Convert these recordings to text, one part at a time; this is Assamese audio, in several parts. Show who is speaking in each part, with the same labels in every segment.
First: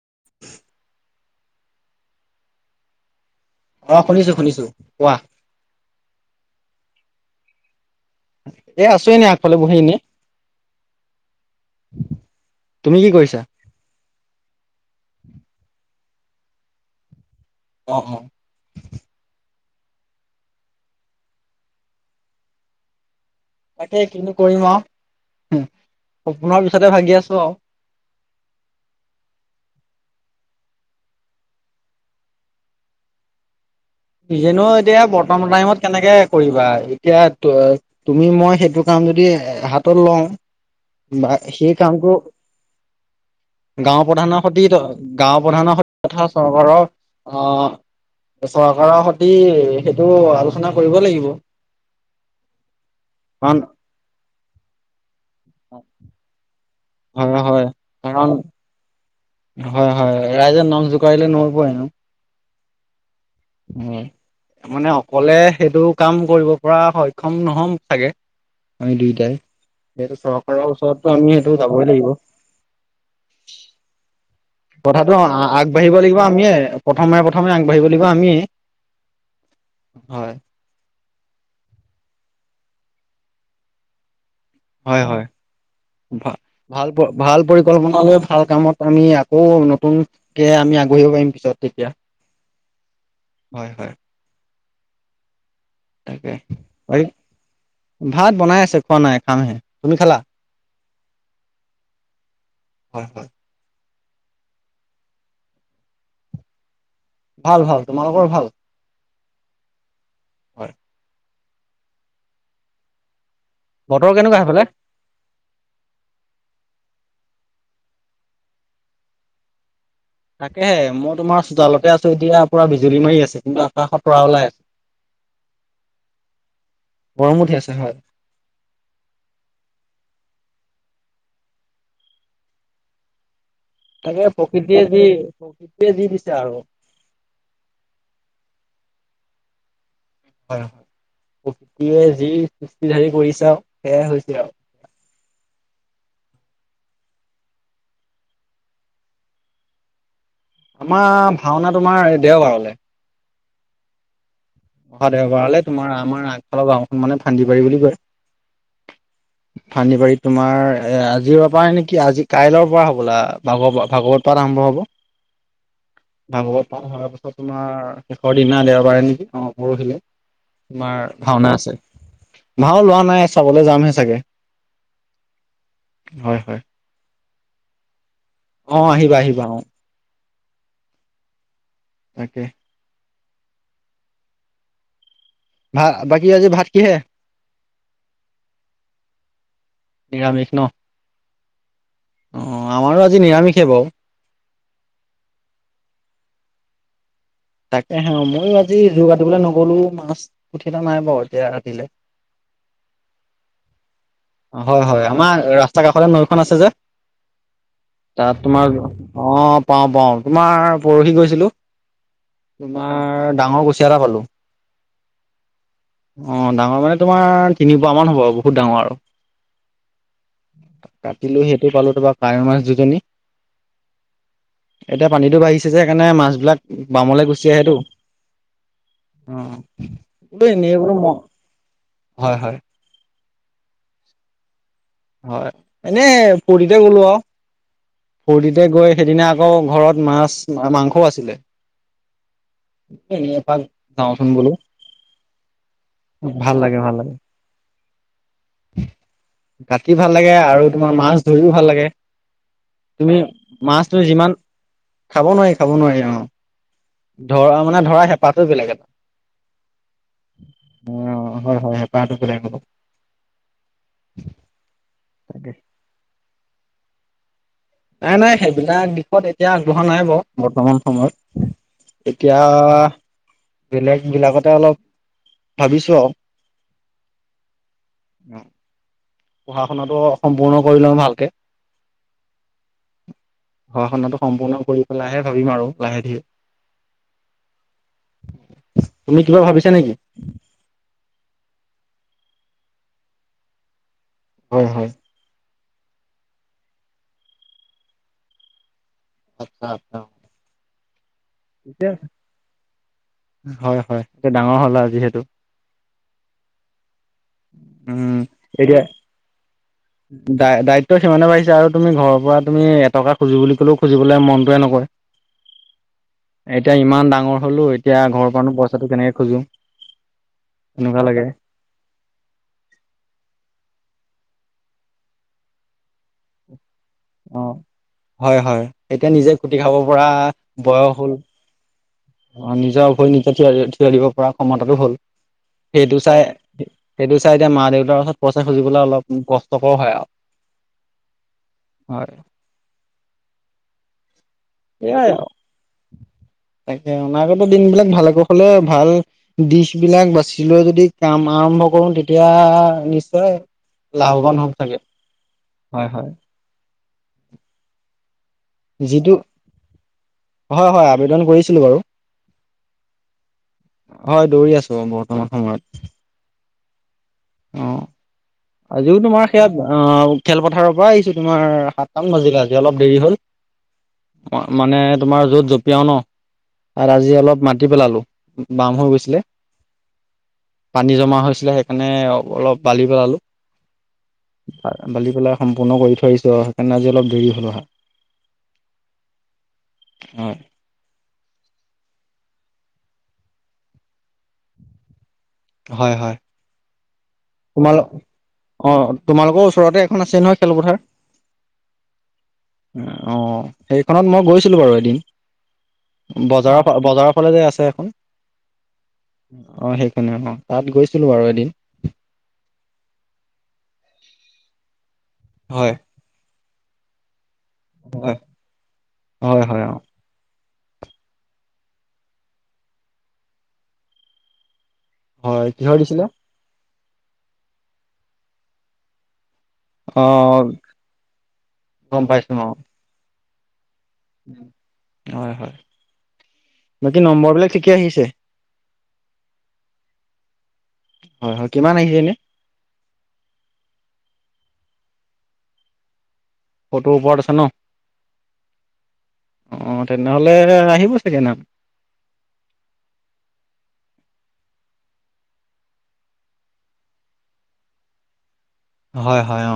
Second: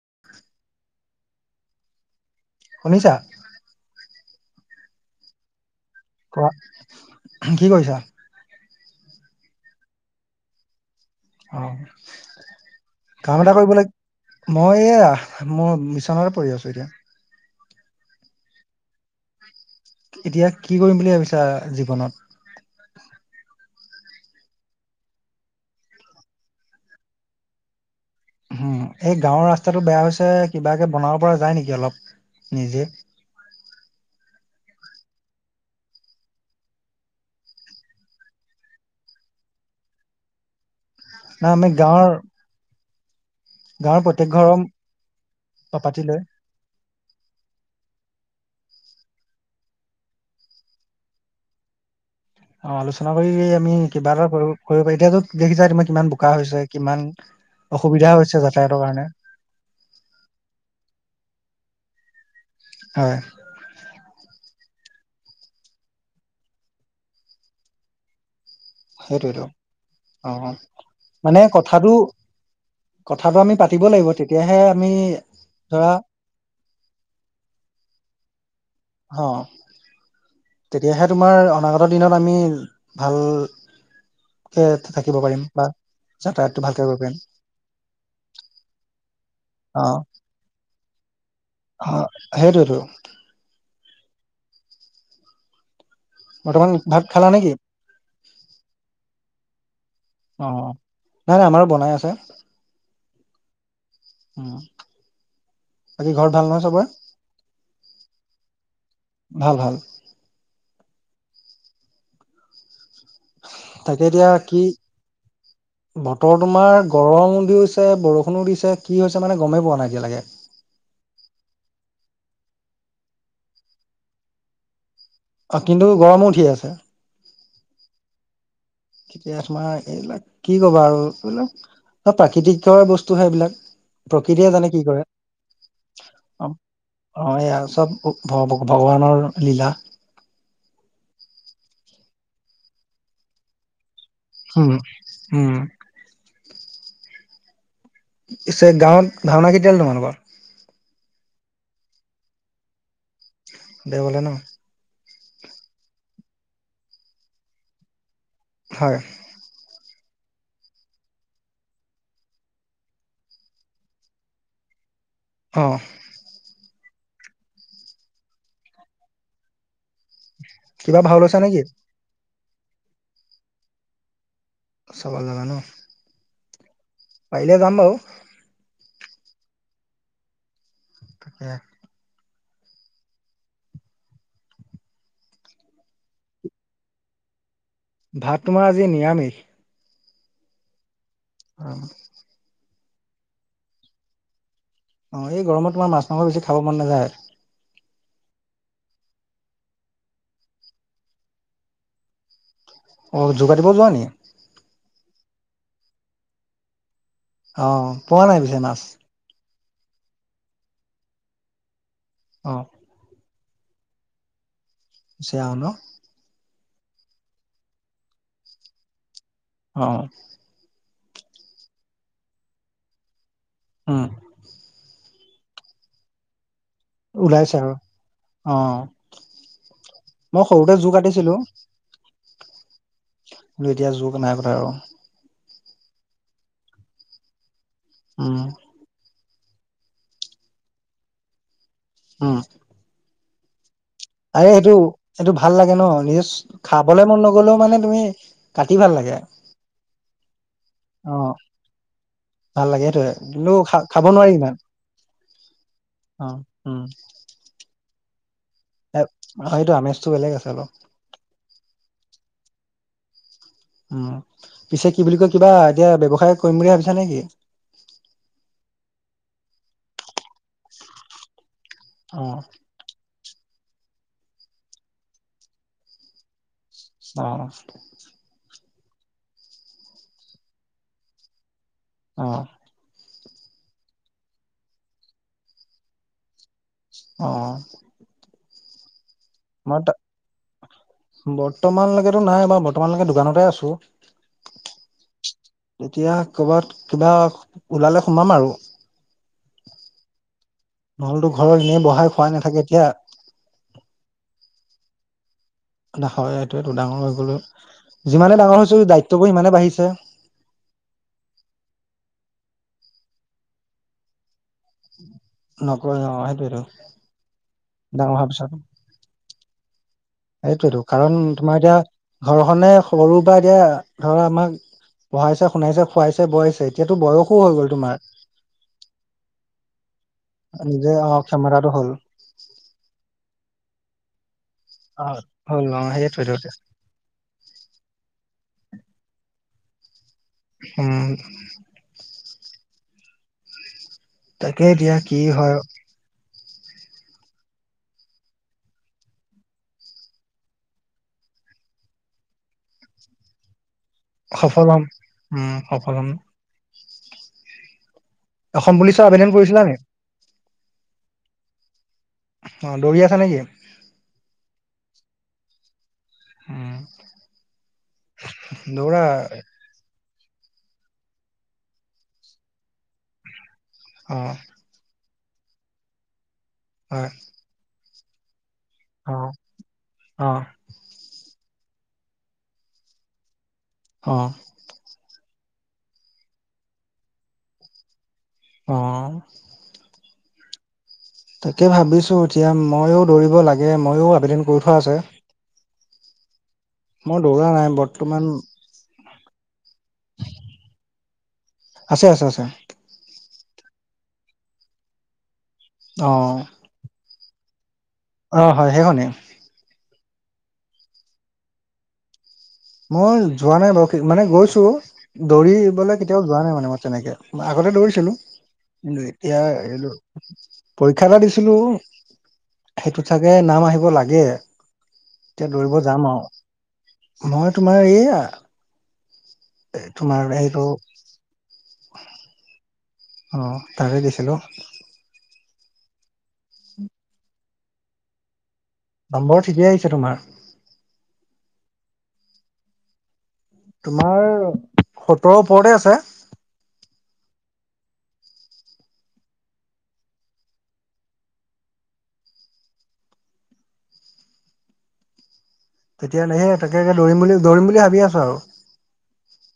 Speaker 1: [inaudible] শুনিছা?
Speaker 2: অ', শুনিছোঁ, শুনিছোঁ কোৱা।
Speaker 1: কোৱা, কি কৰিছা?
Speaker 2: এ আছো এনে আগফালে বহি এনে
Speaker 1: অ',
Speaker 2: কি কৰিছা?
Speaker 1: কাম এটা কৰিবলৈ মই এয়া মই মিছনৰে পঢ়ি আছোঁ এতিয়া।
Speaker 2: [unintelligible]
Speaker 1: এতিয়া কি কৰিম বুলি ভাবিছা জীৱনত?
Speaker 2: তাকেই কিনো কৰিম আৰু আপোনৰ পিছতে ভাগি আছোঁ আও।
Speaker 1: উম, এই গাঁওৰ ৰাস্তাটো বেয়া হৈছে কিবাকে বনাব পৰা যায় নেকি অলপ নিজে? [inaudible]
Speaker 2: নিজেনো এতিয়া বৰ্তমান টাইমত কেনেকে কৰিবা এতিয়া তুমি মই সেইটো কাম যদি দি হাতত লওঁ বা
Speaker 1: না আমি
Speaker 2: সেই
Speaker 1: গাঁৱৰ
Speaker 2: কামটো গাওঁ
Speaker 1: গাঁৱৰ প্ৰত্যেক
Speaker 2: প্ৰধানৰ
Speaker 1: ঘৰৰ
Speaker 2: সৈতে গাওঁ প্ৰধানৰ সৈ
Speaker 1: পাতি লৈ
Speaker 2: তথা চৰকাৰৰ অহ চৰকাৰৰ সতি সেইটো আলোচনা কৰিব লাগিব।
Speaker 1: অ', আলোচনা কৰি
Speaker 2: কাৰণ
Speaker 1: আমি কিবা এটা কৰিব কৰিব পাৰি এতিয়াটো দেখিছা তোমাৰ কিমান বোকা হৈছে। কিমান
Speaker 2: হয় হয়
Speaker 1: অসুবিধা
Speaker 2: কাৰণ
Speaker 1: হৈছে যাতায়তৰ কাৰণে?
Speaker 2: হয়, হয় ৰাইজে নাম জোকাৰিলে নৈ বৈ ন'।
Speaker 1: হয়।
Speaker 2: উম। মানে অকলে সেইটো কাম কৰিব পৰা সক্ষম ন'হম চাগে। আমি দুইটাই,
Speaker 1: সেইটোৱেতো
Speaker 2: সেটো
Speaker 1: অ
Speaker 2: চৰকাৰৰ ওচৰতটো আমি
Speaker 1: মানে
Speaker 2: সেইটো যাবই
Speaker 1: কথাটো
Speaker 2: লাগিব।
Speaker 1: কথাটো আমি পাতিব লাগিব তেতিয়াহে আমি
Speaker 2: কথাটো
Speaker 1: ধৰা
Speaker 2: আ-আগবাঢ়িব লাগিব আমিয়ে। প্ৰথমে প্ৰথমে আগবাঢ়িব লাগিব আমিয়ে।
Speaker 1: অ
Speaker 2: হয়
Speaker 1: তেতিয়াহে তোমাৰ অনাগত দিনত আমি ভাল কে
Speaker 2: হয়
Speaker 1: থাকিব
Speaker 2: হয়
Speaker 1: পাৰিম বা যাতায়াতটো ভালকে
Speaker 2: ভাল
Speaker 1: কৰিব পাৰিম
Speaker 2: ভাল পৰিকল্পনা লৈ ভাল কামত আমি আকৌ
Speaker 1: অ
Speaker 2: নতুনকে আমি আগ [unintelligible]
Speaker 1: অ সেইটোৱেতো বৰ্তমান ভাত খালা নেকি
Speaker 2: [unintelligible] ভাত বনাই আছে খোৱা নাই খামহে তুমি খালা
Speaker 1: অ নাই নাই আমাৰো বনাই আছে।
Speaker 2: হয়, হয়।
Speaker 1: উম, বাকী ঘৰত ভাল নহয় চবৰে?
Speaker 2: ভাল, ভাল, তোমালোকৰ ভাল?
Speaker 1: ভাল ভাল
Speaker 2: হয়।
Speaker 1: তাকে
Speaker 2: বতৰ
Speaker 1: এতিয়া
Speaker 2: কেনেকুৱা সেইফালে?
Speaker 1: কি বতৰ তোমাৰ গৰম হৈছে, বৰষুণো দিছে কি হৈছে মানে গমেই পোৱা নাই। এতিয়ালৈকে
Speaker 2: তাকেহে মই তোমাৰ চোতালতে আছ এতিয়া পুৰা বিজুলী মাৰি আছে কিন্তু আকাশত তৰা ওলাই আছে।
Speaker 1: অ', কিন্তু গৰমো উঠি আছে।
Speaker 2: গৰম উঠি আছে হয়।
Speaker 1: কেতিয়া তোমাৰ এইবিলাক কি ক'বা আৰু এইবিলাক প্ৰাকৃতিকৰ বস্তু সেইবিলাক।
Speaker 2: তাকে প্ৰকৃতিয়ে যি প্ৰকৃতিয়ে যি দিছে
Speaker 1: অ
Speaker 2: আৰু।
Speaker 1: অ', এইয়া চব ভগ-ভগৱানৰ লীলা।
Speaker 2: হয়, হয়, প্ৰকৃতিয়ে যি সৃষ্টিধাৰী কৰিছা আৰু সেয়াই হৈছে আৰু।
Speaker 1: উম উম। পিছে গাঁৱত ভাওনা কেতিয়াল তোমালোকৰ?
Speaker 2: আমাৰ ভাওনা তোমাৰ দেওবাৰলে।
Speaker 1: দেওবাৰলে ন'।
Speaker 2: অহা দেওবাৰলৈ তোমাৰ আমাৰ আগফালৰ গাঁওখন মানে ফান্দি পাৰি বুলি কয়।
Speaker 1: হয়।
Speaker 2: ফান্দিবাৰীত তোমাৰ এ আজিৰ পৰা নেকি আজি কাইলৰ পৰা হ'বলা ভাগৱ ভাগৱত পাঠ আৰম্ভ হ'ব।
Speaker 1: অহ।
Speaker 2: ভাগৱত হোৱাৰ পাছত তোমাৰ শেষৰ দিনা দেওবাৰে নেকি অ', পৰহিলে।
Speaker 1: কিবা
Speaker 2: তোমাৰ
Speaker 1: ভাও লৈছা
Speaker 2: ভাওনা
Speaker 1: নেকি?
Speaker 2: আছে ভাও লোৱা নাই চাবলৈ যাম হে চাগে।
Speaker 1: চাব লে যাবা ন'।
Speaker 2: হয়, হয়।
Speaker 1: পাৰিলে যাম বাৰু।
Speaker 2: অ', আহিবা, আহিবা অ'।
Speaker 1: তাকে।
Speaker 2: তাকে। ভা বাকী আজি ভাত কিহেৰে?
Speaker 1: ভাত তোমাৰ আজি নিৰামিষ।
Speaker 2: নিৰামিষ ন'।
Speaker 1: অ'।
Speaker 2: অ', আমাৰো আজি নিৰামিষে বাৰু।
Speaker 1: অ', এই গৰমত তোমাৰ মাছ মাংস বেছি খাব মন নাযায়।
Speaker 2: তাকে হে ময়ো আজি [unintelligible] কাতিবলৈ নগ'লো মাছ ‌ [unintelligible] নাই বাৰু এতিয়া ৰাতিলে।
Speaker 1: অ', যোগাটিব যোৱা নি?
Speaker 2: হয়, হয়, আমাৰ ৰাস্তাৰ কাষতে নৈখন আছে যে।
Speaker 1: অ', পোৱা নাই
Speaker 2: তাত
Speaker 1: পিছে
Speaker 2: তোমাৰ
Speaker 1: মাছ?
Speaker 2: অ'। পাওঁ, পাওঁ তোমাৰ পৰহি গৈছিলোঁ
Speaker 1: অ',
Speaker 2: তোমাৰ ডাঙৰ কুছিয়া এটা পালোঁ।
Speaker 1: কুছিয়া ন'।
Speaker 2: অ', ডাঙৰ মানে তোমাৰ তিনি পোৱা মান হ'ব বহুত ডাঙৰ আৰু।
Speaker 1: অ'।
Speaker 2: কাটিলো, সেইটোয়ে পালো তাৰপৰা কাৱৈ মাছ দুজনী
Speaker 1: উম।
Speaker 2: এতিয়া পানীটো বাঢ়িছে সেইকাৰণে মাছবিলাক বামলে গুচি
Speaker 1: ওলাইছে আৰু
Speaker 2: আহেটো।
Speaker 1: অ',
Speaker 2: উম।
Speaker 1: মই
Speaker 2: কিন্তু হে
Speaker 1: সৰুতে জু কাটিছিলো।
Speaker 2: হয়, হয়।
Speaker 1: কিন্তু এতিয়া যুক নাই কতা আৰু
Speaker 2: হয়, এনেই ফূৰ্তিতে গ'লো আৰু
Speaker 1: উম,
Speaker 2: ফুৰ্তিতে গৈ সেইদিনা আকৌ ঘৰত মাছ, মাংসও আছিলে।
Speaker 1: উম,
Speaker 2: এনেই এপাক যাওঁচোন
Speaker 1: আৰে
Speaker 2: বোলো
Speaker 1: সেইটো, সেইটো ভাল লাগে ন।
Speaker 2: ভাল
Speaker 1: নিজে
Speaker 2: লাগে ভাল
Speaker 1: খাবলে
Speaker 2: লাগে
Speaker 1: মন নগ'লেও মানে তুমি কাটি টি ভাল লাগে।
Speaker 2: কাটি ভাল লাগে আৰু তোমাৰ মাছ
Speaker 1: অ'।
Speaker 2: ধৰিও ভাল লাগে।
Speaker 1: ভাল লাগে সেতোৱে,
Speaker 2: তুমি
Speaker 1: কিন্তু খা
Speaker 2: মাছ তুমি
Speaker 1: খাব
Speaker 2: যিমান
Speaker 1: নোৱাৰি ইমান।
Speaker 2: খাব নোৱাৰি, খাব নোৱাৰি, অ', ধৰ মানে ধৰা হে পাহতো বেলেগ এটা। অ',
Speaker 1: এ সেইটো আমেজটো বেলেগ আছে অলপ
Speaker 2: হয়, হয়, হেঁপাহতো বেলেগ হ'ব।
Speaker 1: উম, পিছে কি বুলি কয়, কিবা
Speaker 2: তাকে
Speaker 1: এতিয়া ব্যৱসায় কৰিম বুলি ভাবিছা নেকি?
Speaker 2: নাই, নাই, সেইবিলাক দিশত এতিয়া আগবঢ়া নাই বাৰু, বৰ্তমান সময়ত।
Speaker 1: অ
Speaker 2: এতিয়া বেলেগ বিলাকতে অলপ ভাবিছো আৰু
Speaker 1: অ'।
Speaker 2: পঢ়া শুনাটো সম্পূৰ্ণ কৰিলোঁ ভালকে।
Speaker 1: অ'।
Speaker 2: পঢ়া-শুনাটো সম্পূৰ্ণ কৰি পেলাইহে ভাবিম আৰু লাহে ধীৰে।
Speaker 1: অ'।
Speaker 2: তুমি কিবা ভাবিছা নেকি?
Speaker 1: বৰ্তমানলৈকেটো নাই বাৰু বৰ্তমানলৈকে দোকানতে আছোঁ।
Speaker 2: হয়, হয়।
Speaker 1: তেতিয়া ক'ৰবাত কিবা ওলালে সোমাম আৰু।
Speaker 2: আচ্ছা, আচ্ছা।
Speaker 1: নহ'লেতো ঘৰৰ এনেই
Speaker 2: এতিয়া
Speaker 1: বহাই খোৱাই নাথাকে এতিয়া
Speaker 2: হয়, হয় এয়া ডাঙৰ হ'ল আৰু যিহেতু।
Speaker 1: হয়, এইটো এইটো ডাঙৰ হৈ গ'লো যিমানে ডাঙৰ হৈছো দায়িত্ববোৰ সিমানেই বাঢ়িছে।
Speaker 2: দা-দায়িত্ব সিমানে বাঢ়িছে আৰু তুমি ঘৰৰ পৰা তুমি এটকা খুজি বুলি ক'লেও খুজিবলৈ মন [unintelligible]
Speaker 1: নকয় অ সেইটোৱেতো
Speaker 2: এতিয়া ইমান ডাঙৰ হ'লো এতিয়া
Speaker 1: ডাঙৰ
Speaker 2: ঘৰৰ পৰানো পইচাটো কেনেকে খোজো।
Speaker 1: সেইটোৱেটো কাৰণ তোমাৰ এতিয়া ঘৰখনে সৰু বা এতিয়া ধৰা আমাক পঢ়াইছে, শুনাইছে, খোৱাইছে, বোৱাইছে, এতিয়াটো বয়সো হৈ
Speaker 2: অ'।
Speaker 1: গ'ল তোমাৰ।
Speaker 2: হয়, হয়, এতিয়া নিজে খুঁটি খাব পৰা বয়স
Speaker 1: নিজে অ
Speaker 2: হ'ল।
Speaker 1: ক্ষমতাটো হ'ল।
Speaker 2: অ', নিজৰ ভৰি নিজে থিয় থিয় দিব পৰা ক্ষমতাটো হ'ল।
Speaker 1: অ হ'ল অ
Speaker 2: সেইটো চাই,
Speaker 1: সেইটোৱেতো
Speaker 2: সেইটো চাই এতিয়া মা-দেউতাৰ ওচৰত পইচা খুজিবলৈ অলপ কষ্টকৰ হয় আৰু।
Speaker 1: উম।
Speaker 2: হয়।
Speaker 1: তাকে এতিয়া
Speaker 2: সেয়াই
Speaker 1: কি
Speaker 2: আৰু
Speaker 1: হয়।
Speaker 2: তাকে অনাগত দিনবিলাক ভালকৈ কুশলে ভাল দিশবিলাক বাচি লৈ যদি কাম আ আৰম্ভ কৰোঁ তেতিয়া নিশ্চয় লাভৱান হম চাগে,
Speaker 1: উম
Speaker 2: হয়,
Speaker 1: সফল হম
Speaker 2: হয়।
Speaker 1: অসম পুলিচৰ
Speaker 2: যিটো
Speaker 1: আবেদন কৰিছিলা নি?
Speaker 2: হয়, হয়, আবেদন কৰিছিলোঁ বাৰু,
Speaker 1: অ দৌৰি আছা নেকি?
Speaker 2: হয় দৌৰি আছোঁ মই বহুত। সময়ত সময়ত।
Speaker 1: হম।
Speaker 2: অ', আজিও তোমাৰ সেয়া, অহ খেলপথাৰৰ পৰা আহিছোঁ তোমাৰ সাতটামান বজিল আজি অলপ দেৰি হ'ল
Speaker 1: অ
Speaker 2: মা-মানে তোমাৰ য'ত জঁপিয়াও ন' আৰু
Speaker 1: হয়
Speaker 2: আজি অলপ মাতি পেলালোঁ। বাম হৈ
Speaker 1: অ
Speaker 2: গৈছিলে,
Speaker 1: অ
Speaker 2: পানী জমা হৈছিলে সেইকাৰণে অলপ বালি পেলালোঁ।
Speaker 1: অ
Speaker 2: অ', বালি পেলা সম্পূৰ্ণ কৰি থৈছোঁ আৰু সেইকাৰণে আজি অলপ দেৰি হ'ল অহা।
Speaker 1: অ'।
Speaker 2: হয়।
Speaker 1: তাকে ভাবিছো এতিয়া ময়ো দৌৰিব লাগে, ময়ো আবেদন কৰি থোৱা আছে।
Speaker 2: হয়, হয়।
Speaker 1: মই দৌৰা নাই,
Speaker 2: তোমাল
Speaker 1: বৰ্তমান
Speaker 2: অ তোমালোকৰ ওচৰতে এখন আছে নহয় খেলপথাৰ
Speaker 1: আছে আছে আছে
Speaker 2: অ'। সেইখনত মই গৈছিলোঁ বাৰু এদিন
Speaker 1: অ
Speaker 2: বজাৰৰ বজাৰৰ ফালে যে আছে এখন।
Speaker 1: অ', হয় সেইখনেই।
Speaker 2: হয়নে অ', তাত গৈছিলোঁ বাৰু এদিন।
Speaker 1: মই যোৱা নাই বাৰু মানে গৈছো
Speaker 2: হয়
Speaker 1: দৌৰিবলৈ কেতিয়াও যোৱা নাই মানে মই তেনেকে। আগতে দৌৰিছিলোঁ
Speaker 2: হয়
Speaker 1: কিন্তু এতিয়া
Speaker 2: হয় হয় অ
Speaker 1: এৰিলো। পৰীক্ষা এটা দিছিলোঁ সেইটোত চাগে নাম আহিব লাগে।
Speaker 2: হয়
Speaker 1: এতিয়া
Speaker 2: কিহৰ
Speaker 1: দৌৰিব
Speaker 2: দিছিলে
Speaker 1: যাম আৰু। মই তোমাৰ এইয়া এ
Speaker 2: অ
Speaker 1: তোমাৰ [unintelligible]
Speaker 2: গম পাইছো অ
Speaker 1: অ', তাৰে দিছিলোঁ।
Speaker 2: হয় হয় বাকী নম্বৰবিলাক ঠিকে আহিছে?
Speaker 1: নম্বৰ ঠিকেই আহিছে তোমাৰ।
Speaker 2: হয়, হয়, কিমান আহিছে এনে?
Speaker 1: তোমাৰ সত্তৰৰ ওপৰতে আছে।
Speaker 2: ফটো ওপৰত আছে ন অ তেনেহ'লে আহিব চাগে নাম
Speaker 1: [unintelligible] তেতিয়া নেহে তাকে একে দৌৰিম বুলি দৌৰিম বুলি ভাবি আছো আৰু
Speaker 2: হয় হয় অ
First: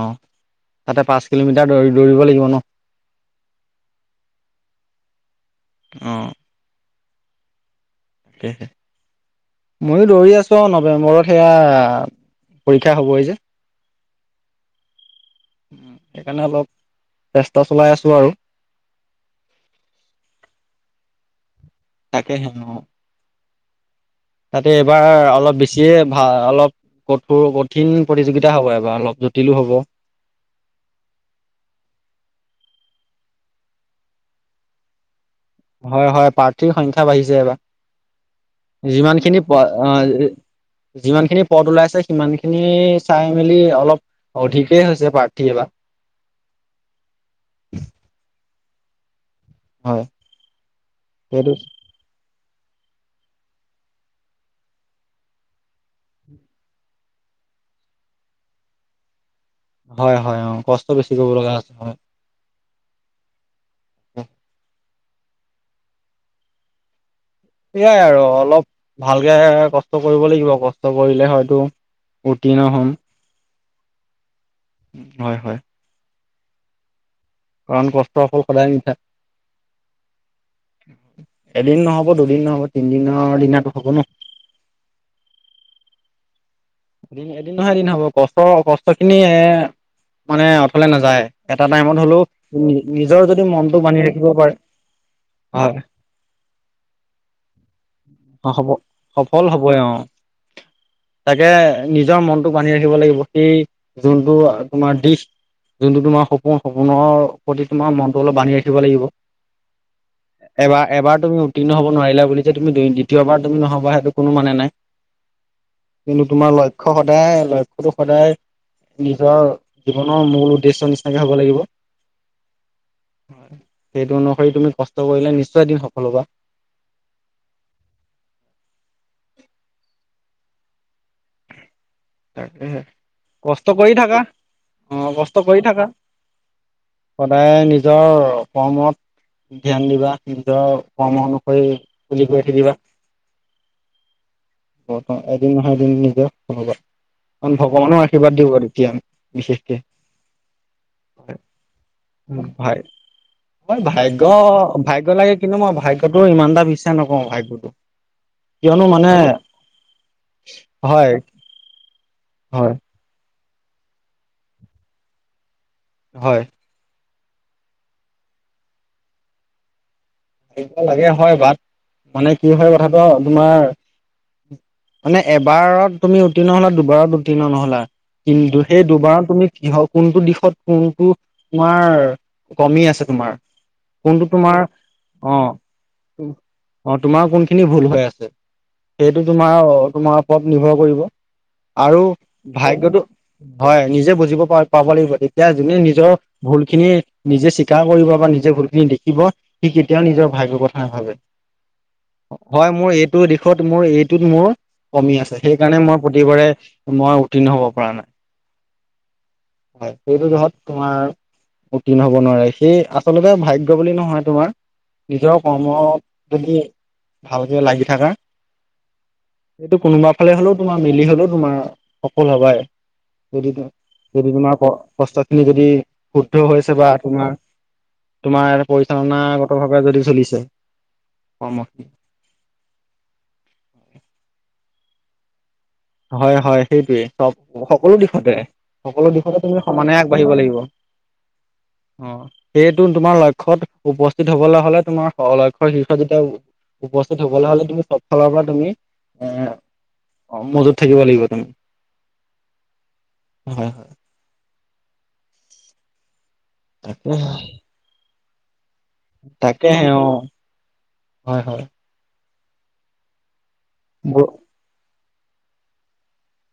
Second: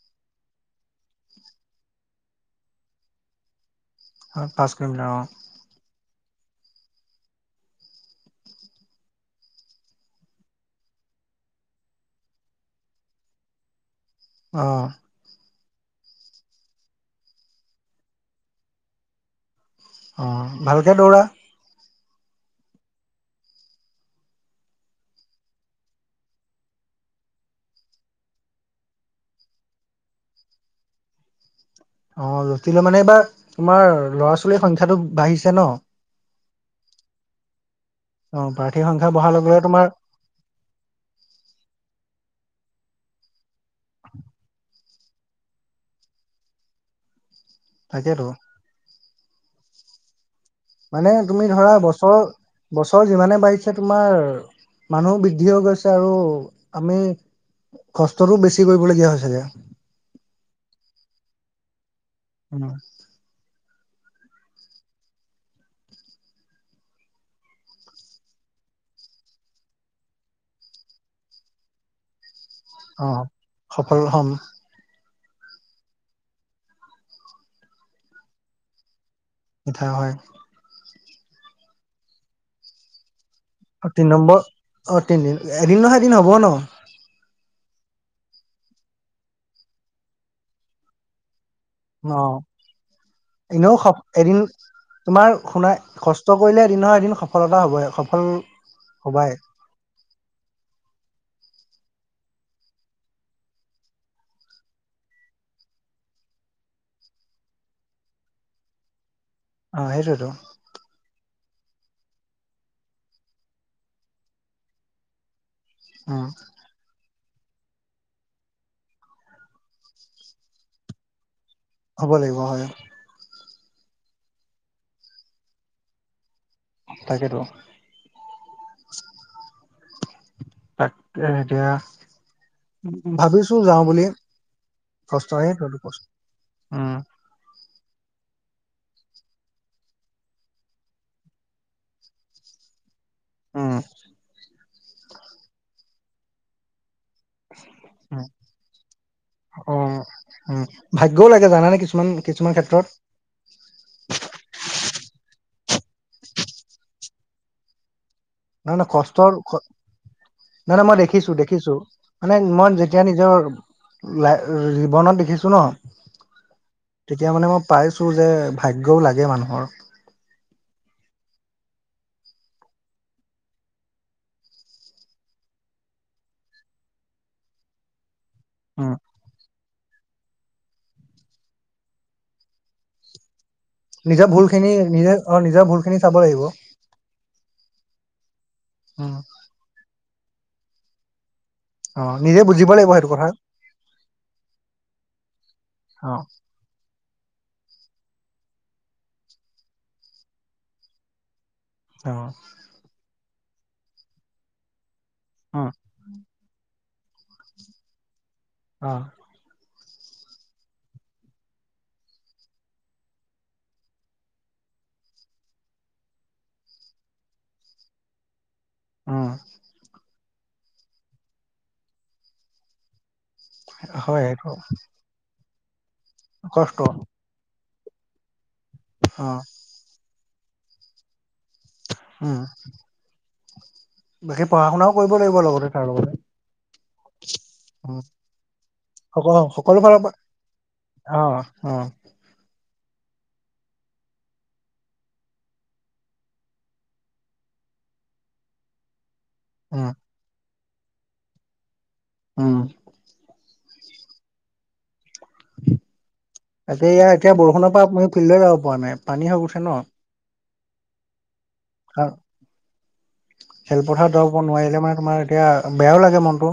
Speaker 2: তাতে পাঁচ কিলোমিটাৰ দৌ দৌৰিব লাগিব ন
Speaker 1: হয় পাঁচ কিলোমিটাৰ অ
Speaker 2: আহঁ [unintelligible] ময়ো দৌৰি আছো অ নৱেম্বৰত সেয়া পৰীক্ষা হ'বহ যে
Speaker 1: আহ
Speaker 2: সেইকাৰণে অলপ চেষ্টা চলাই আছোঁ আৰু
Speaker 1: অ ভালকে দৌৰা
Speaker 2: তাকে হে তাতে এইবাৰ অলপ বেছিয়ে ভাল অলপ কঠোৰ কঠিন প্ৰতিযোগিতা হ'ব এবাৰ অলপ জটিলো হ'ব
Speaker 1: [unintelligible] অ জটিল মানে এইবাৰ তোমাৰ লৰা ছোৱালীৰ সংখ্যাটো বাঢ়িছে। ন
Speaker 2: হয় হয় প্ৰাৰ্থীৰ সংখ্যয়া বাঢ়িছে
Speaker 1: অ প্ৰাৰ্থীৰ
Speaker 2: এইবাৰ
Speaker 1: সংখ্যা বঢ়াৰ
Speaker 2: যিমানখিনি
Speaker 1: লগে
Speaker 2: প
Speaker 1: লগে তোমাৰ
Speaker 2: অ যিমান খিনি পথ ওলাই আছে সিমান খিনি খিনি চাই মেলি অলপ অধিকেই হৈছে প্ৰাৰ্থীয়ে বা
Speaker 1: তাকেতো
Speaker 2: হয়
Speaker 1: মানে তুমি
Speaker 2: সেইটো
Speaker 1: ধৰা বছৰ বছৰ যিমানে বাঢ়িছে, তোমাৰ মানুহ বৃদ্ধি হৈ গৈছে আৰু আমি কষ্টটো বেছি কৰিবলগীয়া হৈছেগে।
Speaker 2: হয়, হয়, অ', কষ্ট বেছি কৰিব লগা আছে, হয়।
Speaker 1: ধন্যবাদ।
Speaker 2: [unintelligible] সেয়াই আৰু অলপ ভালকে কষ্ট কৰিব লাগিব কষ্ট কৰিলে হয়তো উত্তীৰ্ণ হ'ম
Speaker 1: অ', সফল হম।
Speaker 2: হয়, হয়। কাৰণ কষ্টৰ ফল সদায় মিঠা।
Speaker 1: মিঠা হয়।
Speaker 2: এদিন নহ'ব, দুদিন নহ'ব, তিনদিন নহ
Speaker 1: অ', তিনি নম্বৰ অ', তিনিদিন এদিন নহয় এদিন হ'ব ন'।
Speaker 2: এদিন এদিন নহয় এদিন হ'ব, কষ্ট কষ্ট খিনি এ মানে অথলে নাযায়। এটা টাইমত হ'লেও
Speaker 1: অ
Speaker 2: নিজৰ যদি
Speaker 1: এনেও
Speaker 2: মনটো
Speaker 1: স
Speaker 2: বান্ধি ৰাখিব
Speaker 1: এদিন
Speaker 2: পাৰে।
Speaker 1: তোমাৰ
Speaker 2: হয়
Speaker 1: শুনাই কষ্ট কৰিলে দিন এদিন সফলতা হ'ব, সফল
Speaker 2: অ হ'ব
Speaker 1: হ'বাই।
Speaker 2: সফল অ'।
Speaker 1: [inaudible]
Speaker 2: এ নিজৰ মনটো বান্ধি ৰাখিব লাগিব সেই যোনটো তোমাৰ দিশ। যোনটো তোমাৰ সপোন সপোনৰ প্ৰতি তোমাৰ মনটো অলপ বান্ধি ৰাখিব লাগিব।
Speaker 1: অ সেইটোয়েতো
Speaker 2: এবাৰ, এবাৰ তুমি উ উত্তীৰ্ণ হ'ব নোৱাৰিলা বুলি যে তুমি দি-দ্বিতীয়বাৰ তুমি নহ'বা সেইটো কোনো মানে নাই। কিন্তু
Speaker 1: উম
Speaker 2: তোমাৰ লক্ষ্য হ সদায় লক্ষ্যটো সদায় নিজৰ জীৱনৰ মূল উদ্দেশ্য নিচিনাকে হ'ব লাগিব।
Speaker 1: হ'ব লাগিব হয়।
Speaker 2: হয়, সেইটো অনুসৰি তুমি কষ্ট কৰিলে নিশ্চয় দিম সফল হ'বা।
Speaker 1: তাকেটো। তাক এ এতিয়া
Speaker 2: তাকেহে
Speaker 1: ভাবিছো
Speaker 2: কষ্ট
Speaker 1: যাওঁ
Speaker 2: কৰি
Speaker 1: বুলি
Speaker 2: থাকা, অ', কষ্ট কৰি থাকা।
Speaker 1: উম,
Speaker 2: সদায় নিজৰ কৰ্মত ধ্যান দিবা, নিজৰ কৰ্ম অনুসৰি খুলি কৰি থাকিবা।
Speaker 1: উম।
Speaker 2: অ', অ', এদিন নহয় এদিন নিজে হ'বা। অকল ভগৱানৰ
Speaker 1: উম,
Speaker 2: আশীৰ্বাদ দিওঁ আৰু তেতিয়া বিশেষকে।
Speaker 1: অ', উম, ভাগ্যও লাগে জানা নে কিছ
Speaker 2: হম, হয়, হয়, ভাগ্য ভাগ্য লাগে কিন্তু মই ভাগ্যটো ইমানটা বিশ্বা চা নকওঁ ভাগ্যটো, কিয়নো মানে
Speaker 1: নাই, নাই, মই
Speaker 2: হয়
Speaker 1: দেখিছোঁ, দেখিছোঁ মানে মই
Speaker 2: হয়
Speaker 1: যেতিয়া নিজৰ লা জীৱনত দেখিছোঁ ন'।
Speaker 2: হয়।
Speaker 1: তেতিয়া মানে মই পাইছোঁ যে ভাগ্যও লাগে মানুহৰ।
Speaker 2: ভাগ্য লাগে হয়, বাত মানে কি হয় কথাটো তোমাৰ মানে এবাৰত তুমি উত্তীৰ্ণ হ'লা, দুবাৰত উত্তীৰ্ণ নহ'লা। কিন্তু সেই
Speaker 1: উম,
Speaker 2: দুবাৰত তুমি কিহৰ কোনটো দিশত কোনটো তোমাৰ কমি আছে তোমাৰ? কোনটো
Speaker 1: নিজৰ ভুল
Speaker 2: তোমাৰ
Speaker 1: খিনি নিজে অ', নিজৰ ভুল খিনি চাব লাগিব।
Speaker 2: খিনি ভুল হৈ আছে
Speaker 1: উম,
Speaker 2: সেইটো তোমাৰ, তোমাৰ ওপৰত নিৰ্ভৰ কৰিব। আৰু
Speaker 1: অ', নিজে বুজিব লাগিব
Speaker 2: ভাগ্যটো
Speaker 1: সেইটো কথা
Speaker 2: হয় নিজে বুজিব পা-পাব লাগিব তেতিয়া যোনে নিজৰ বহু
Speaker 1: অ',
Speaker 2: ভুলখিনি নিজে স্বীকাৰ কৰিব, বা নিজে ভুলখিনি দেখিব, সি কেতিয়াও নিজৰ ভাগ্য কথা নাভাবে।
Speaker 1: অ',
Speaker 2: হয়, মোৰ এইটো দিশত, মোৰ এইটোত মোৰ কমি আছে,
Speaker 1: উম,
Speaker 2: সেইকাৰণে মই প্ৰতিবাৰে মই উত্তীৰ্ণ হ'ব পৰা নাই।
Speaker 1: অ'।
Speaker 2: হয়, সেইটো জহত তোমাৰ উত্তীৰ্ণ হব নোৱাৰে সেই আচলতে ভাগ্য বুলি নহয় তোমাৰ নিজৰ কৰ্মত যদি ভালকে লাগি থাকা।
Speaker 1: উম,
Speaker 2: ফেল হ'লেও তোমাৰ মিলি হ'লেও তোমাৰ সফল হবাই।
Speaker 1: হয়
Speaker 2: যদি-যদি
Speaker 1: সেইটো
Speaker 2: তোমাৰ ক কষ্ট খিনি যদি শুদ্ধ হৈছে
Speaker 1: কষ্ট
Speaker 2: বা অপোনাৰ, তোমাৰ
Speaker 1: অ',
Speaker 2: পৰিচালনাৰ সুধি চলিছে। কৰ্ম
Speaker 1: হম। বাকী পঢ়া শুনাও কৰিব লাগিব লগতে। তাৰ লগতে
Speaker 2: হয়-হয় সেইটোৱে চব সকলো
Speaker 1: উম,
Speaker 2: দিশতে সকলো দিশতে তুমি সমানে আগবাঢ়িব লাগিব।
Speaker 1: অ-অ,
Speaker 2: অ সেইটো তোমাৰ লক্ষ্যয়ত উপস্থিত হবলৈ হলে তোমাৰ লক্ষ্যয়ৰ শীৰ্ষ যেতিয়া উপস্থিত হবলৈ হলে তুমি চব ফালৰ পৰা তুমি এ
Speaker 1: উম,
Speaker 2: মজুত থাকিব লাগিব তুমি।
Speaker 1: উম,
Speaker 2: হয়-হয়। তাকে
Speaker 1: এতিয়া-এতিয়া বৰষুণৰ পৰা মই ফিল্ডলে যাওঁ।
Speaker 2: তাকেহে অ' হয়-হয়।
Speaker 1: হ খেলপথাৰ দৰিব নোৱাৰিলে মানে তোমাৰ এতিয়া বেয়াও লাগে মনটো।